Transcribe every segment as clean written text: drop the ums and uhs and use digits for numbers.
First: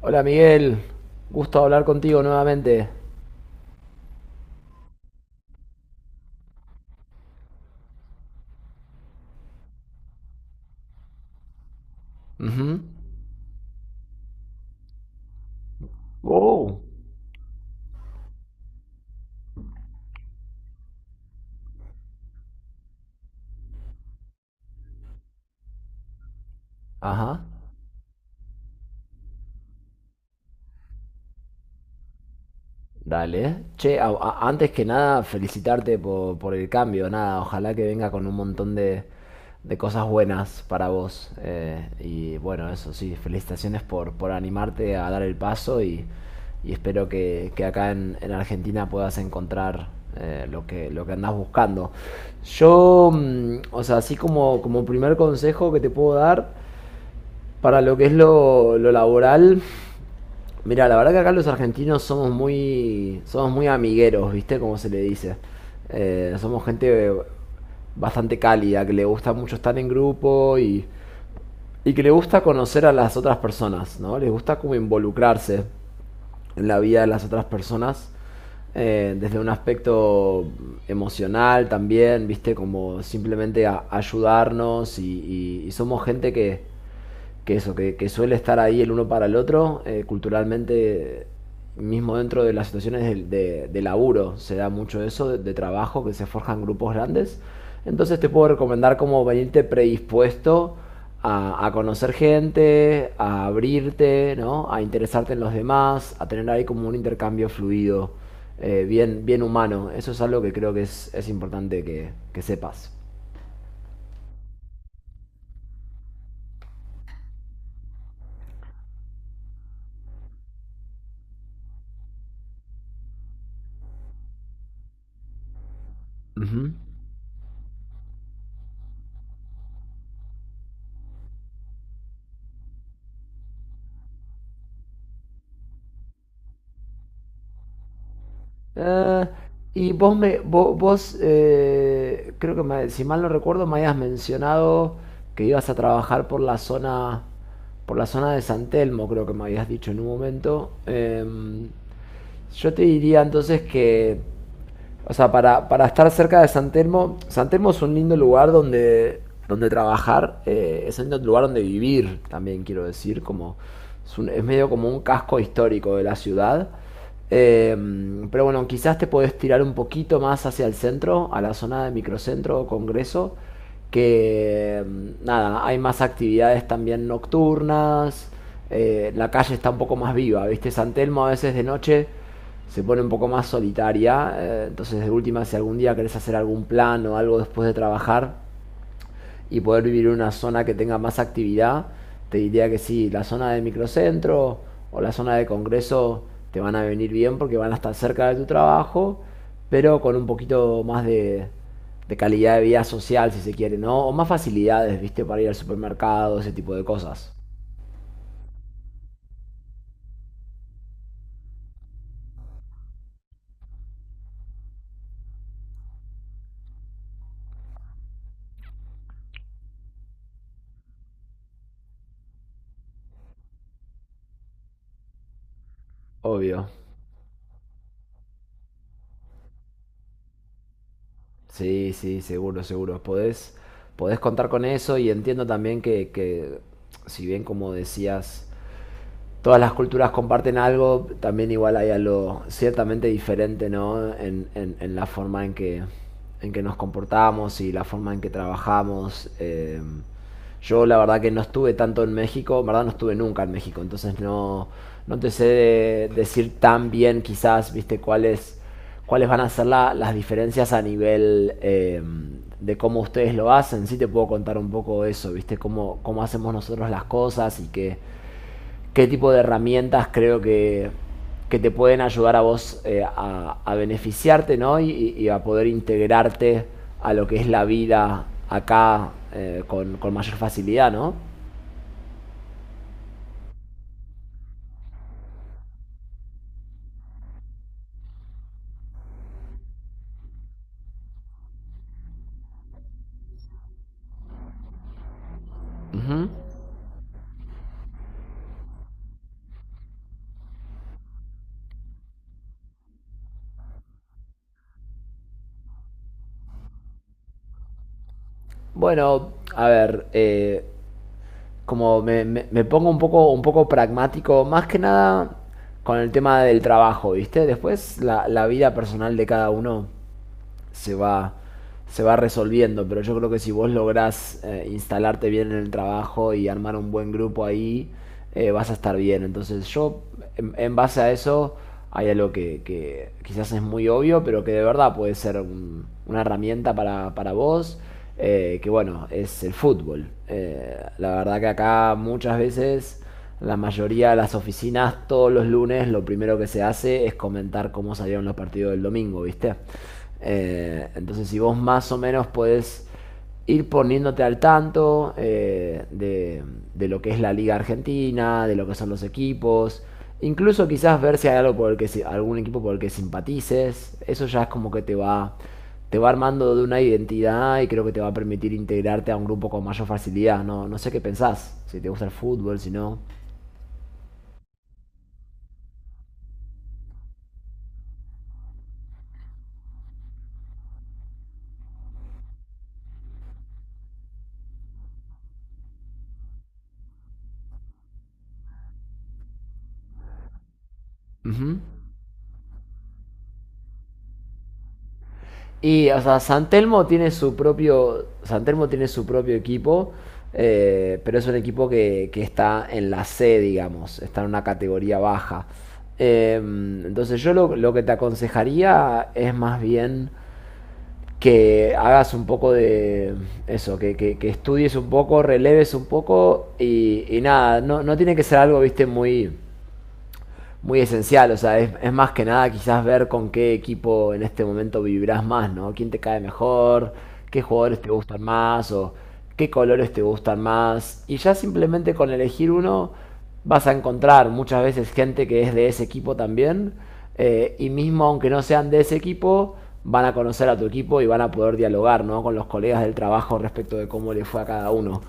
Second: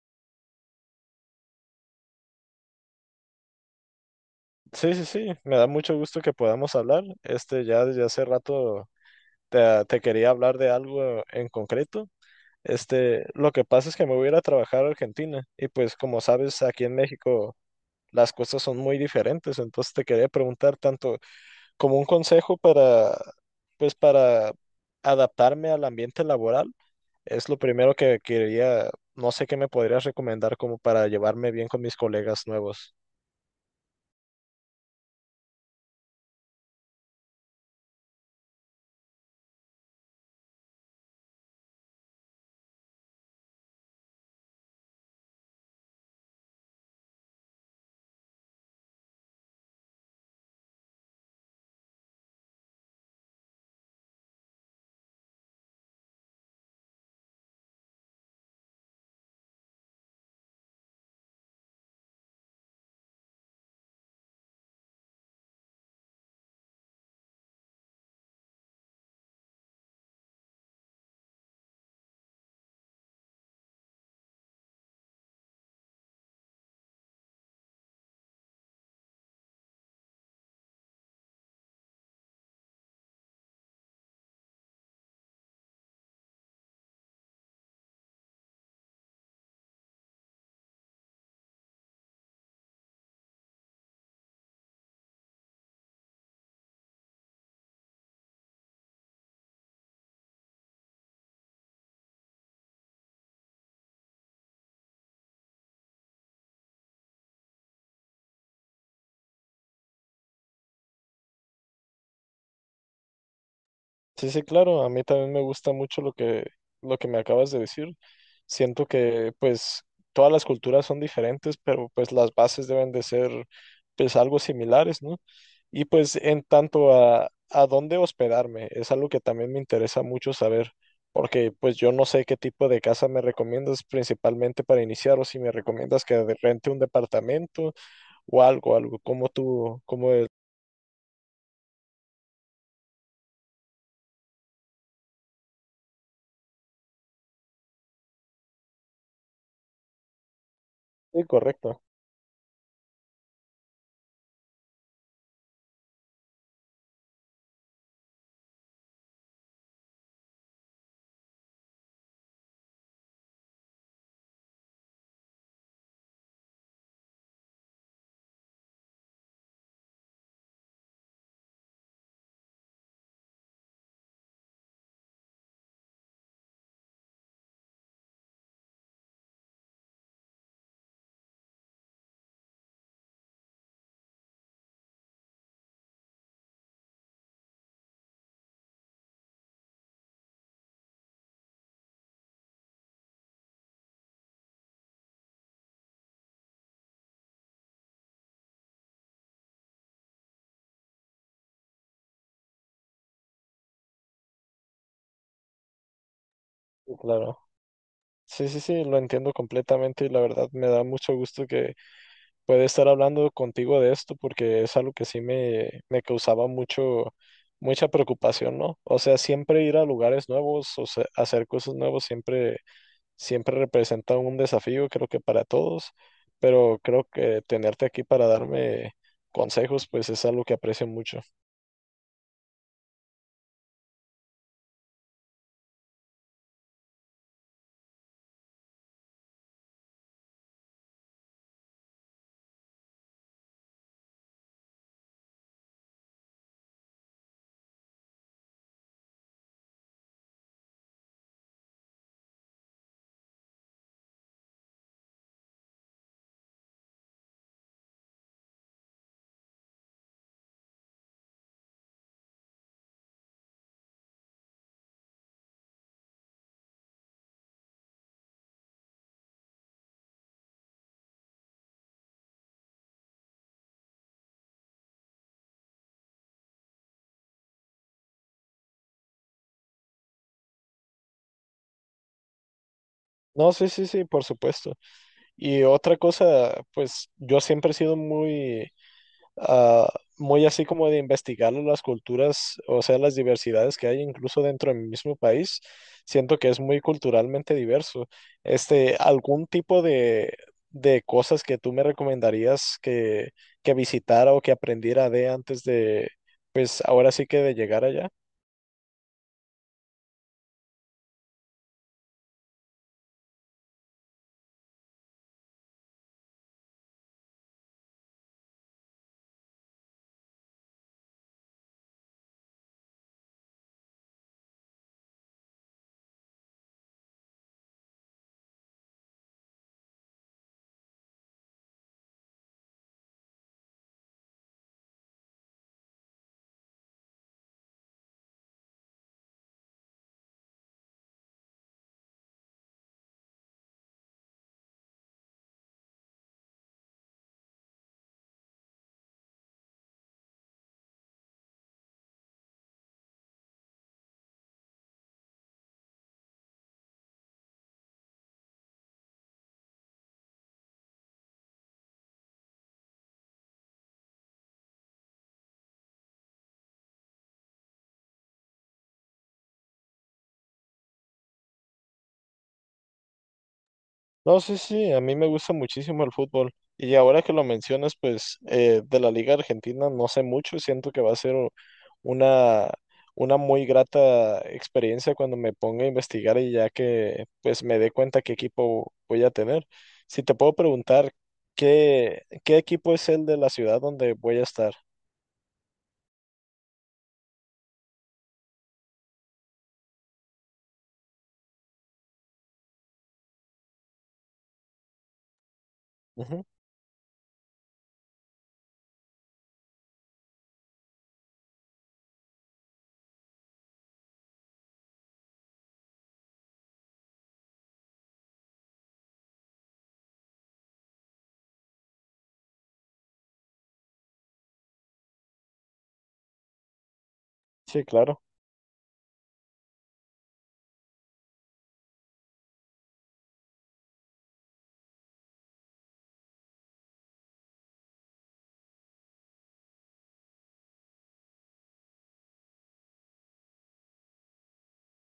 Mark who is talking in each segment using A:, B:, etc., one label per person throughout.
A: Hola Miguel, gusto hablar contigo nuevamente.
B: Sí, sí, sí, me da mucho gusto que podamos hablar. Ya desde hace rato te, te quería hablar de algo en concreto.
A: Ujú.
B: Lo que pasa es que me voy a ir a trabajar a Argentina y pues como sabes,
A: Oh.
B: aquí en México las cosas son muy diferentes, entonces te quería preguntar tanto como un consejo para, pues para adaptarme al ambiente laboral,
A: Ajá.
B: es lo primero que quería, no sé qué me podrías recomendar como para llevarme bien con mis colegas nuevos.
A: Dale. Che, antes que nada, felicitarte por el cambio. Nada, ojalá que venga con un montón de cosas buenas para vos. Y bueno, eso sí, felicitaciones por animarte a dar el paso y espero que acá en Argentina puedas encontrar lo que andás buscando. Yo, o sea, así como, como primer consejo que te puedo dar, para lo que es lo laboral, mira, la verdad que acá los argentinos somos muy amigueros, ¿viste? Como se le dice. Somos gente bastante cálida, que le gusta mucho estar en grupo y que le gusta conocer a las otras personas, ¿no? Les gusta como involucrarse en la vida de las otras personas desde un aspecto emocional también, ¿viste? Como simplemente ayudarnos y somos gente que eso, que suele estar ahí el uno para el otro, culturalmente, mismo dentro de las situaciones de, de laburo, se da mucho eso, de trabajo, que se forjan grupos grandes. Entonces te puedo recomendar como venirte predispuesto a conocer gente, a abrirte, ¿no? A interesarte en los demás, a tener ahí como un intercambio fluido, bien, bien humano. Eso es algo que creo que es importante que sepas.
B: Sí, sí, claro, a mí también me gusta mucho lo que me acabas de decir. Siento que pues todas las culturas son diferentes, pero pues las bases deben de ser pues algo similares, ¿no? Y pues en
A: Ujú.
B: tanto a dónde hospedarme, es algo que también me interesa mucho saber, porque pues yo no sé qué tipo de casa me recomiendas principalmente para iniciar o si me recomiendas que rente un departamento o algo, algo como
A: Ah,
B: tú,
A: y
B: como
A: vos
B: es.
A: me, vos, creo que si mal no recuerdo, me habías mencionado que ibas a trabajar por la zona de San Telmo, creo que me habías dicho en un momento.
B: Sí, correcto,
A: Yo te diría entonces que, o sea, para estar cerca de San Telmo, San Telmo es un lindo lugar donde, donde trabajar, es un lindo lugar donde vivir, también quiero decir, como es, es medio como un casco histórico de la ciudad. Eh, pero bueno, quizás te podés tirar un poquito más hacia el centro, a la zona de microcentro o congreso, que nada, hay más actividades también nocturnas, la calle está un poco más viva, ¿viste? San Telmo a veces de noche se pone un poco más solitaria. Entonces, de última, si algún día querés hacer algún plan o algo después de trabajar y poder vivir en una zona que tenga más actividad, te diría que sí, la zona de microcentro o la zona de congreso te van a venir bien porque van a estar cerca de tu trabajo, pero con un poquito más de calidad de vida social, si se quiere, ¿no? O más facilidades, ¿viste? Para ir al supermercado, ese tipo de
B: sí,
A: cosas.
B: claro. Sí, sí, sí, lo entiendo completamente y la verdad me da mucho gusto que pueda estar hablando contigo de esto porque es algo que sí me causaba mucho, mucha preocupación, ¿no? O sea, siempre ir a lugares nuevos o sea, hacer cosas nuevas siempre, siempre representa un desafío, creo que para todos,
A: Obvio.
B: pero creo que tenerte aquí para darme consejos, pues es algo que aprecio mucho.
A: Sí, sí, seguro, seguro. Podés, podés contar con eso y entiendo también que, si bien como decías, todas las culturas comparten algo, también igual hay algo ciertamente diferente, ¿no? En, en la forma en que nos comportamos y la forma en que trabajamos. Yo la verdad que no estuve tanto en México, en verdad no estuve nunca en México, entonces no, no te sé decir tan bien quizás, viste, cuáles, cuáles van a ser las diferencias a nivel de cómo ustedes lo hacen. Sí te puedo contar un poco eso, viste, cómo, cómo hacemos nosotros las cosas y que qué tipo de herramientas creo que te pueden ayudar a vos a beneficiarte, ¿no? Y, y a poder integrarte a lo que es la vida acá con mayor facilidad, ¿no?
B: No, sí, sí, sí, por supuesto. Y otra cosa, pues yo siempre he sido muy... ah, muy así como de investigar las culturas, o sea, las diversidades que hay incluso dentro de mi mismo país.
A: Uh -huh.
B: Siento que es muy culturalmente diverso. ¿Algún tipo de cosas que tú me recomendarías que visitara o que aprendiera de antes de, pues ahora sí que de llegar allá?
A: Bueno, a ver, como me pongo un poco pragmático, más que nada con el tema del trabajo, ¿viste? Después la, la vida personal de cada uno se va, se va resolviendo. Pero yo creo que si vos lográs instalarte bien en el trabajo y armar un buen grupo ahí, vas a estar bien. Entonces yo, en base a eso, hay algo que quizás es muy obvio, pero que de verdad puede ser una herramienta para vos, que bueno, es el fútbol. La verdad que acá muchas veces la mayoría de las oficinas todos los lunes lo primero que se hace es comentar cómo salieron los partidos del domingo, ¿viste? Entonces si vos más o menos podés ir poniéndote al tanto de lo que es la liga argentina, de lo que son los equipos, incluso quizás ver si hay algo por el que algún equipo por el que simpatices, eso ya es como que te va, te va armando de una identidad y creo que te va a permitir integrarte a un grupo con mayor facilidad. No sé qué pensás, si te gusta el fútbol, si no.
B: No, sí, sí, a mí me gusta muchísimo el fútbol. Y ahora que lo mencionas, pues de la Liga Argentina no sé mucho, siento que va a ser una, una muy grata experiencia cuando me ponga a investigar y ya que pues me dé cuenta qué equipo voy a tener. Si te puedo preguntar,
A: Ujú.
B: ¿qué, qué equipo es el de la ciudad donde voy a estar?
A: Y, o sea, San Telmo tiene su propio. San Telmo tiene su propio equipo. Pero es un equipo que está en la C, digamos. Está en una categoría baja. Eh,
B: Ujú,
A: entonces, yo lo que te aconsejaría es más bien que hagas un poco de eso, que, que estudies un poco, releves un poco y nada, no, no tiene que ser algo, viste, muy, muy esencial. O sea, es más que nada quizás ver con qué equipo en este momento vivirás más, ¿no? ¿Quién te cae mejor? ¿Qué jugadores
B: sí,
A: te
B: claro.
A: gustan más? ¿O qué colores te gustan más? Y ya simplemente con elegir uno vas a encontrar muchas veces gente que es de ese equipo también. Y mismo aunque no sean de ese equipo, van a conocer a tu equipo y van a poder dialogar, ¿no? Con los colegas del trabajo respecto de cómo le fue a cada uno.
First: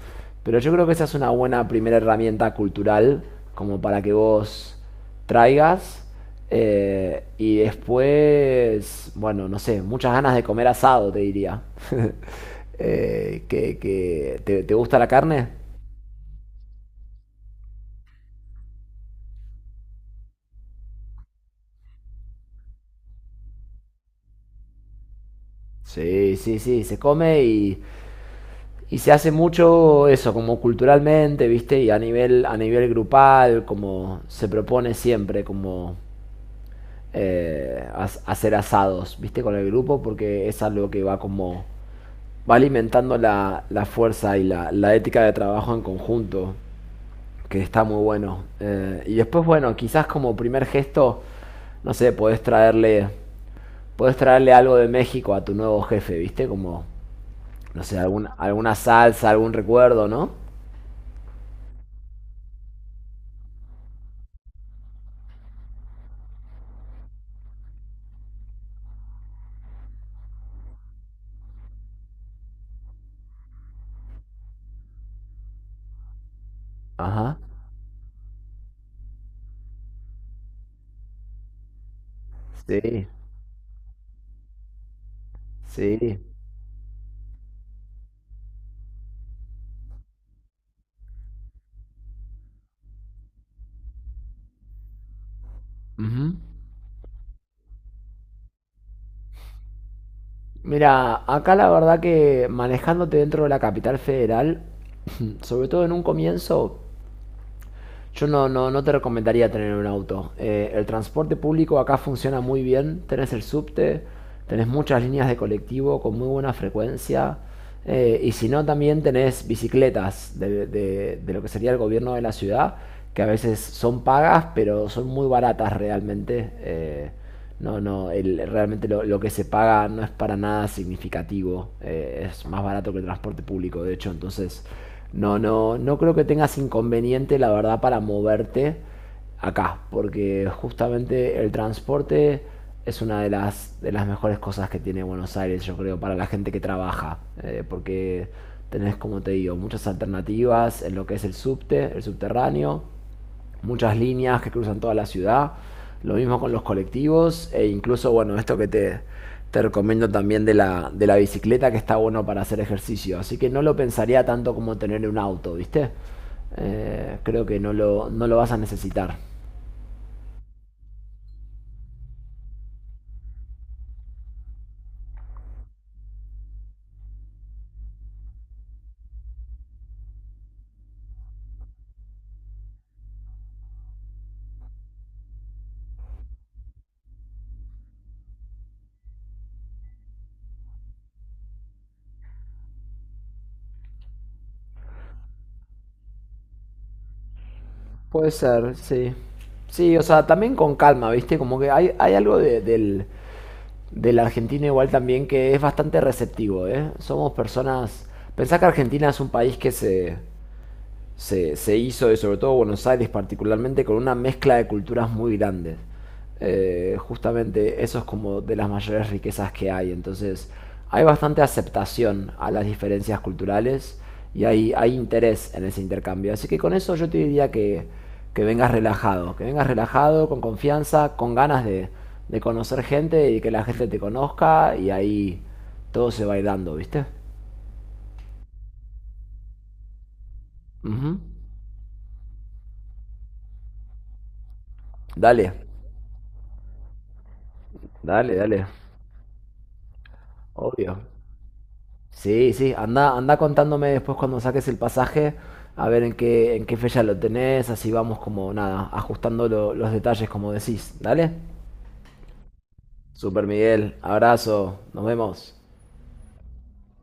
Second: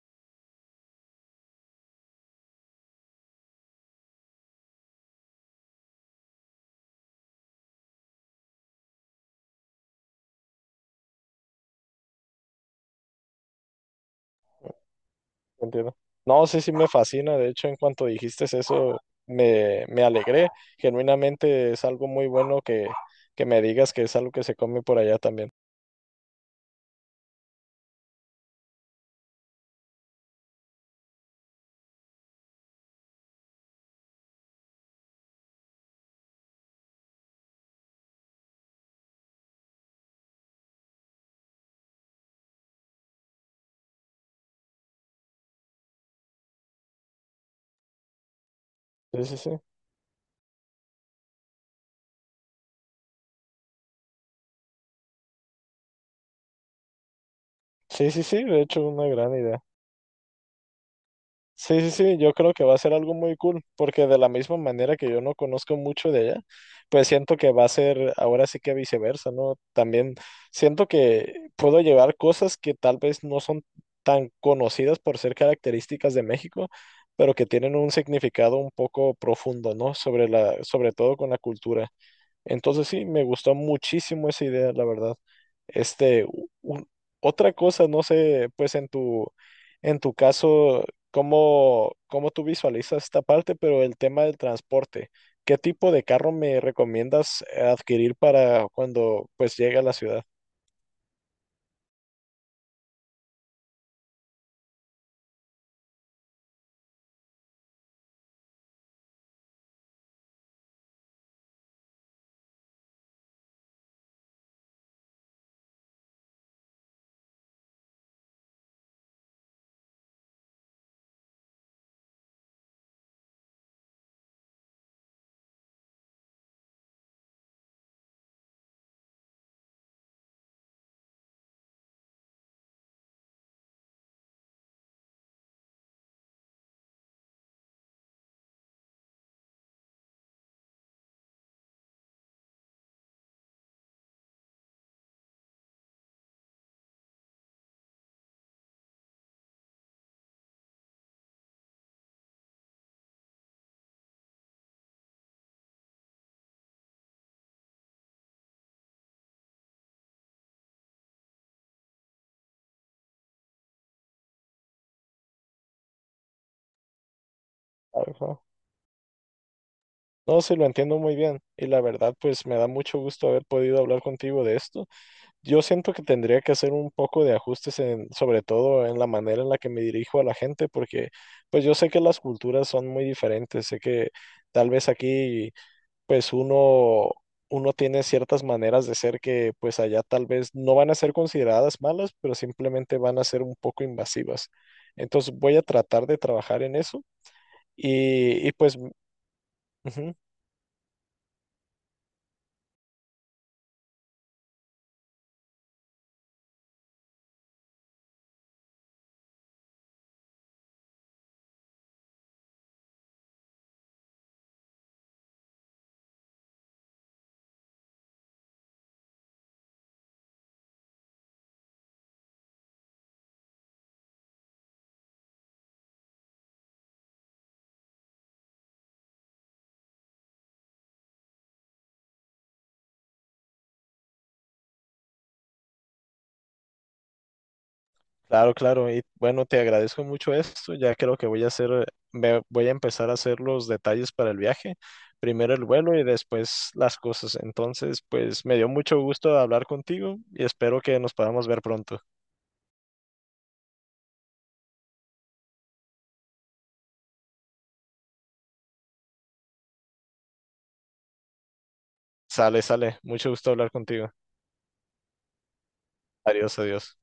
A: Pero yo creo que esa es una buena primera herramienta cultural como para que vos traigas. Y después, bueno, no sé, muchas ganas de comer asado, te diría. ¿Te, te gusta la carne?
B: Entiendo. No, sí, sí me fascina. De hecho, en cuanto dijiste eso, me alegré. Genuinamente es algo muy bueno que me digas que es algo que se come por allá también.
A: Sí, sí, sí, se come y se hace mucho eso, como culturalmente, ¿viste? Y a nivel grupal, como se propone siempre, como hacer asados, ¿viste? Con el grupo, porque es algo que va como, va alimentando la, la fuerza y la ética de trabajo en conjunto. Que está muy bueno. Y
B: Sí, sí,
A: después,
B: sí.
A: bueno, quizás como primer gesto, no sé, podés traerle algo de México a tu nuevo jefe, ¿viste? Como, no sé,
B: Sí, sí,
A: algún,
B: sí. De
A: alguna
B: hecho, una
A: salsa,
B: gran
A: algún
B: idea.
A: recuerdo, ¿no?
B: Sí, sí, sí, yo creo que va a ser algo muy cool, porque de la misma manera que yo no conozco mucho de ella, pues siento que va a ser ahora sí que viceversa, ¿no? También siento que puedo llevar cosas que tal vez no son tan conocidas por ser características de México, pero
A: Ajá,
B: que tienen un significado un poco profundo, ¿no? Sobre la, sobre todo con la cultura. Entonces sí,
A: sí,
B: me gustó muchísimo esa idea, la verdad.
A: sí.
B: Este, u- un- otra cosa, no sé, pues en tu caso, cómo, cómo tú visualizas esta parte, pero el tema del transporte, ¿qué tipo de carro
A: Ujú.
B: me recomiendas adquirir para cuando pues llegue a la ciudad?
A: Mira, acá la verdad que manejándote dentro de la capital federal, sobre todo en un comienzo, yo no, no, no te recomendaría tener un auto. El transporte público acá funciona muy bien. Tenés el subte, tenés muchas líneas de colectivo con muy buena frecuencia. Y si no, también tenés bicicletas de, de lo que sería el gobierno de la ciudad, que a veces son pagas, pero son muy baratas realmente. No, no, el, realmente lo que se paga no es para nada significativo. Es más barato que el transporte público, de hecho. Entonces, no, no, no creo que tengas inconveniente, la verdad, para moverte acá. Porque justamente el transporte es una de las mejores cosas que tiene Buenos Aires, yo creo, para la gente que trabaja. Porque tenés, como te digo, muchas alternativas en lo que es el subte, el subterráneo, muchas líneas que cruzan toda la ciudad. Lo mismo con los colectivos e incluso, bueno, esto que te recomiendo también de la bicicleta que está bueno para hacer ejercicio. Así que no lo pensaría tanto como tener un auto, ¿viste? Creo que no lo, no lo
B: Ajá.
A: vas a necesitar.
B: No, sí, lo entiendo muy bien y la verdad, pues me da mucho gusto haber podido hablar contigo de esto. Yo siento que tendría que hacer un poco de ajustes en, sobre todo en la manera en la que me dirijo a la gente, porque pues yo sé que las culturas son muy diferentes, sé que tal vez aquí pues uno tiene ciertas maneras de ser que pues allá tal vez no van a ser consideradas malas, pero simplemente van a ser un poco invasivas. Entonces voy a tratar de trabajar en eso
A: Puede
B: y
A: ser,
B: pues
A: sí. Sí, o
B: ujú,
A: sea, también con calma, ¿viste? Como que hay algo del, del argentino igual también que es bastante receptivo, ¿eh? Somos personas... Pensá que Argentina es un país que se hizo, y sobre todo Buenos Aires particularmente, con una mezcla de culturas muy grandes. Justamente eso es como de las mayores riquezas que hay. Entonces hay bastante aceptación a las diferencias culturales y hay interés en ese intercambio. Así que con eso yo te diría que vengas relajado, con confianza, con ganas de conocer gente y que la gente te conozca y ahí todo se va a ir dando, ¿viste?
B: claro, claro. Y bueno, te agradezco mucho esto. Ya creo
A: Ujú.
B: que voy a hacer, me voy a empezar a hacer los detalles para el viaje.
A: Dale,
B: Primero el vuelo y después las cosas. Entonces,
A: dale,
B: pues me
A: dale,
B: dio mucho gusto hablar contigo y espero que
A: obvio.
B: nos podamos ver pronto.
A: Sí, sí, anda, anda contándome después cuando saques el pasaje, a ver en qué fecha lo tenés, así vamos como nada, ajustando los detalles como decís, ¿dale?
B: Sale, sale. Mucho
A: Super
B: gusto hablar
A: Miguel,
B: contigo.
A: abrazo, nos vemos.
B: Adiós, adiós.